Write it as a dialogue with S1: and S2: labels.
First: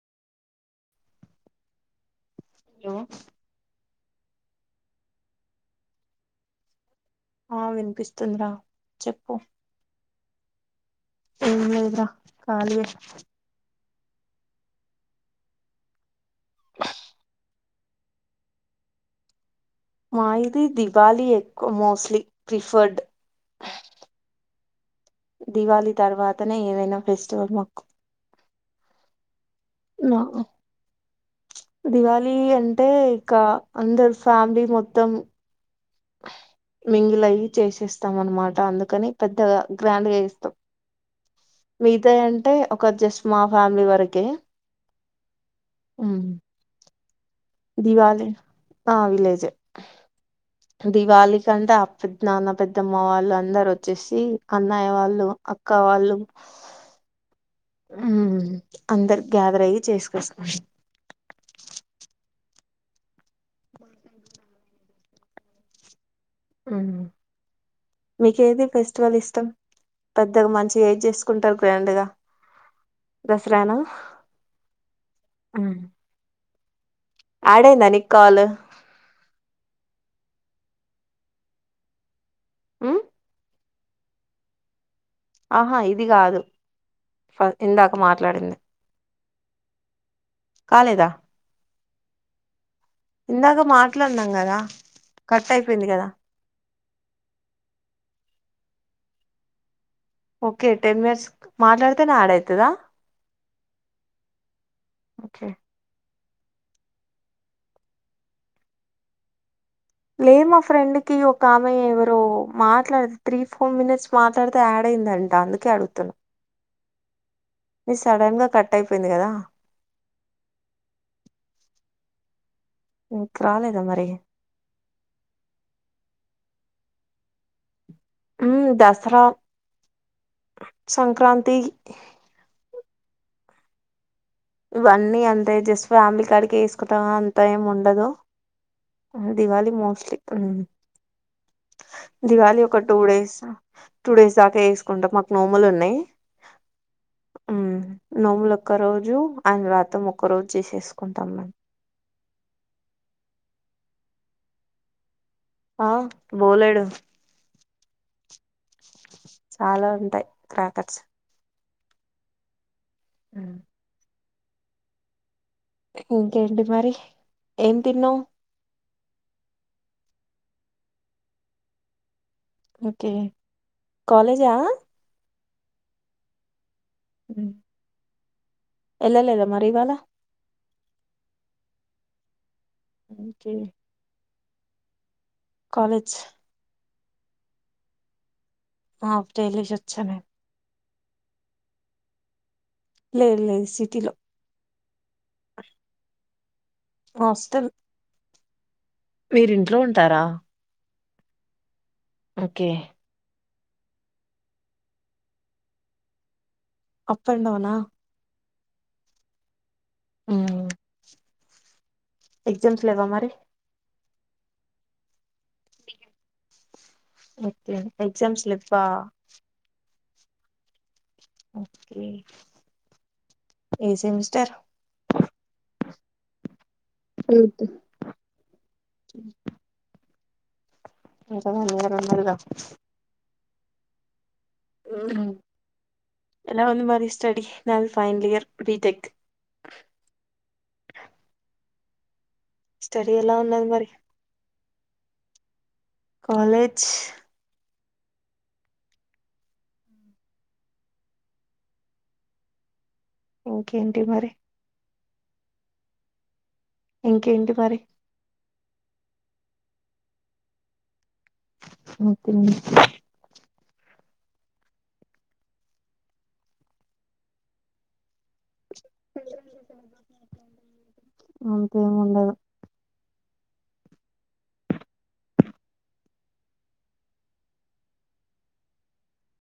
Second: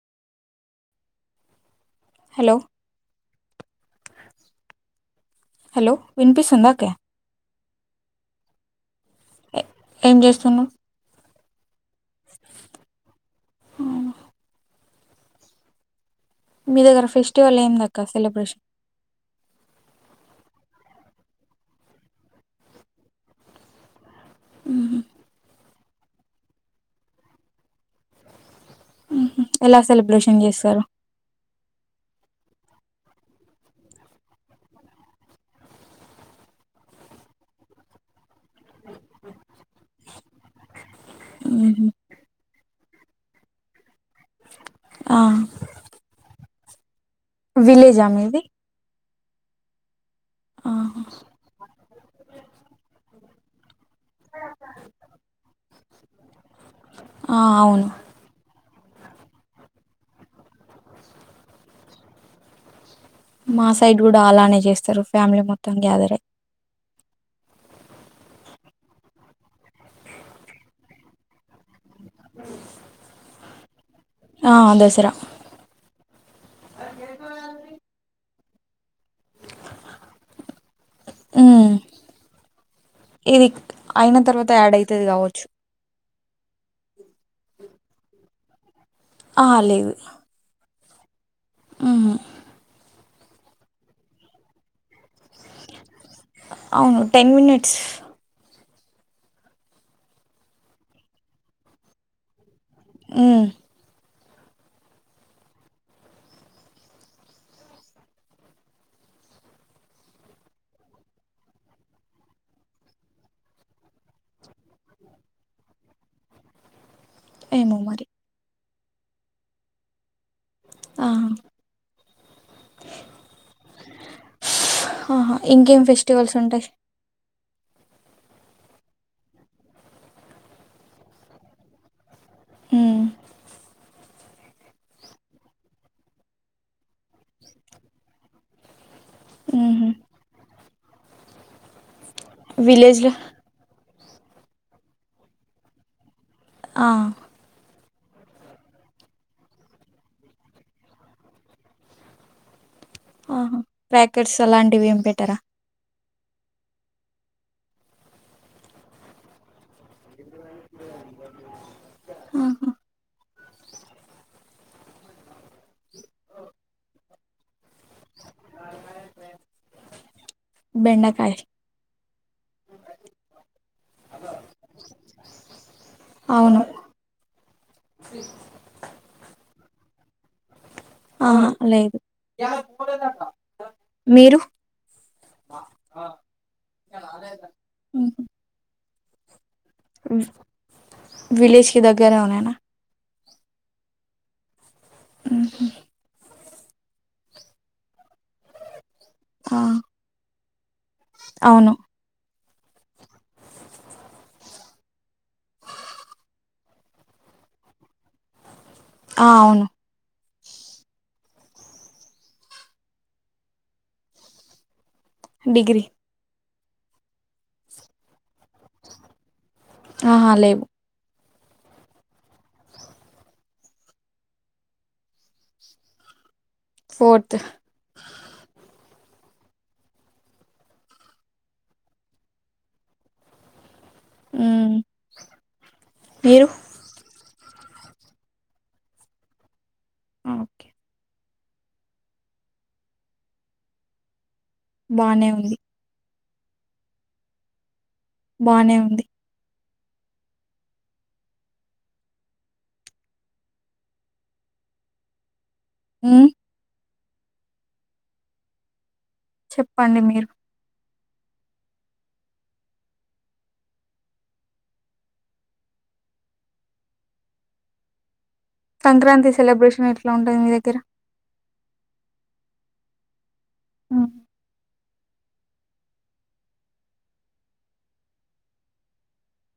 S1: Hello
S2: hello వినిపిస్తుందా క్యా
S1: ఆ వినిపిస్తుంద్రా చెప్పు
S2: ఏం చేస్తున్నావ్
S1: ఏం లేదు రా కాళీయే
S2: అవునా మీ దగ్గర ఫెస్టివల్ ఏంది అక్క కసల ప్రశ్న
S1: మా ఇది దివాళి ఎక్కువ మోస్ట్లీ ప్రిఫర్డ్
S2: ఉ
S1: దివాళి తర్వాతనే ఏదైనా ఫెస్టివల్ మాకు
S2: ఉహూ ఎలా సెలబ్రేషన్ చేస్తారు
S1: ఈద్ అంటే ఇక అందరు ఫ్యామిలీ మొత్తం మింగిలియి చేసేస్తాం అనమాట అందుకని పెద్దగా గ్రాండ్ గా ఇస్తాం
S2: ఉహు
S1: మిగతావి అంటే ఒక జస్ట్ మా ఫ్యామిలీ వరకే
S2: ఆ
S1: ఉమ్
S2: విలేజ్ ఆ మీది
S1: విలేజ్
S2: ఆహా
S1: దివాళి కంటే పెద్ద నాన్న పెద్దమ్మ వాళ్ళు అందరు వచ్చేసి అన్నయ్య వాళ్ళు అక్క వాళ్ళు
S2: ఆ అవును
S1: హు అందరు గ్యాదర్ అయ్యి చేసుకస్తం
S2: మా సైడ్ కూడా అలానే చేస్తారు ఫ్యామిలీ మొత్తం గ్యాదర్ అయి
S1: హు మీకు ఏది ఫెస్టివల్ ఇష్టం పెద్దగా మంచిగా ఏది చేసుకుంటారు గ్రాండ్ గా దసరానా
S2: ఆ దసరా
S1: యాదైంద నీకు కాల్
S2: హు
S1: ఉమ్
S2: ఏది అయిన తర్వాత యాడ్ అయి తది కావచ్చు
S1: ఆహా ఇది కాదు ఫ ఇందాక మాట్లాడింది
S2: ఆ లేదు
S1: కాలేదా
S2: హు హు
S1: ఇందాక మాట్లాడినాం కదా కట్ అయిపోయింది కదా
S2: అవును ten minutes
S1: okay ten minutes మాట్లాడతేనే యాడైతదా
S2: హు
S1: ఓకే లేదు మా ఫ్రెండ్కి ఒక ఆమె ఎవరో మాట్లాడితే త్రీ ఫోర్ మినిట్స్ మాట్లాడితే యాడ్ అయిందంట అందుకే అడుగుతున్నా
S2: ఏమో
S1: మీది
S2: మరి
S1: సడన్ గా కట్ కట్ అయిపోయింది కదా
S2: ఆ
S1: మీకు రాలేదా మరి
S2: ఆహా ఇంకేం ఫెస్టివల్స్ ఉంటయి.
S1: ఊ దసరా, సంక్రాంతి.
S2: ఉమ్
S1: ఇవన్నీ అంతే జస్ట్ ఫ్యామిలీ కాడికి వేసుకుంటాం అంత ఏమి ఉండదు. దివాళి
S2: ఉహు
S1: మోస్ట్లీ ఊ దివాళి ఒక టూ
S2: విలేజ్లో
S1: డేస్ టూ డేస్ దాకా వేసుకుంటా మాకు నోములు ఉన్నాయి.
S2: ఆ
S1: మ్మ్ నోములు ఒక్క రోజు అండ్ వ్రతం ఒక్క రోజు చేసేసుకుంటాం మేం
S2: ఆహా ప్యాకెట్స్ అలాంటివి ఏం పెట్టర
S1: ఆ బోలేడు చాలా ఉంటాయి క్రాకర్స్
S2: ఆహా!
S1: ఉ ఇంకేంటి మరి ఏం తిన్నావ్.
S2: బెండకాయ
S1: ఓకే కాలేజా
S2: అవును.
S1: హు ఎల్లలేదా మరివాలా
S2: ఆహా లేదు
S1: ఓకే,
S2: మీరు
S1: కాలేజ్
S2: ఊహు
S1: ఆ తెలిసి వచ్చాను.
S2: విలేజ్ కి దగ్గరలో నేన
S1: లేదు లేదు సిటీలో
S2: ఊహు
S1: హాస్టల్ మీరు
S2: ఆ
S1: ఇంట్లో ఉంటారా.
S2: అవును.
S1: ఓకే. ఆప్ అండ్ డౌనా
S2: ఆ అవును.
S1: ఊ ఎగజామ్స్ లేెవా మరి
S2: డిగ్రీ
S1: ఓకే ఎగ్జామ్స్లిప్పా
S2: ఆహా లేవు
S1: ఎ ఏ సెమిస్టర్
S2: ఫోర్త్
S1: ఎయిత్. అంటన్నాలన్నరిదా
S2: మ్మ్
S1: ఊ
S2: మీరు
S1: ఎలా ఉంది మరి స్టడీ నన్ ఫైనల్ ఇయర్ బిటెక్
S2: ఆ ఓకే
S1: స్టడి ఎలా ఉన్నది మరి
S2: బానే ఉంది
S1: కాలేజ్
S2: బానే ఉంది
S1: ఓకే ఏంటి మరి
S2: ఉ
S1: ఇంకేంటి మరి
S2: చెప్పండి మీరు
S1: ఓకే
S2: సంక్రాంతి సెలబ్రేషన్ ఎట్లా ఉంటుంది మీ దగ్గర
S1: అంతేమి ఉండదు
S2: ఉమ్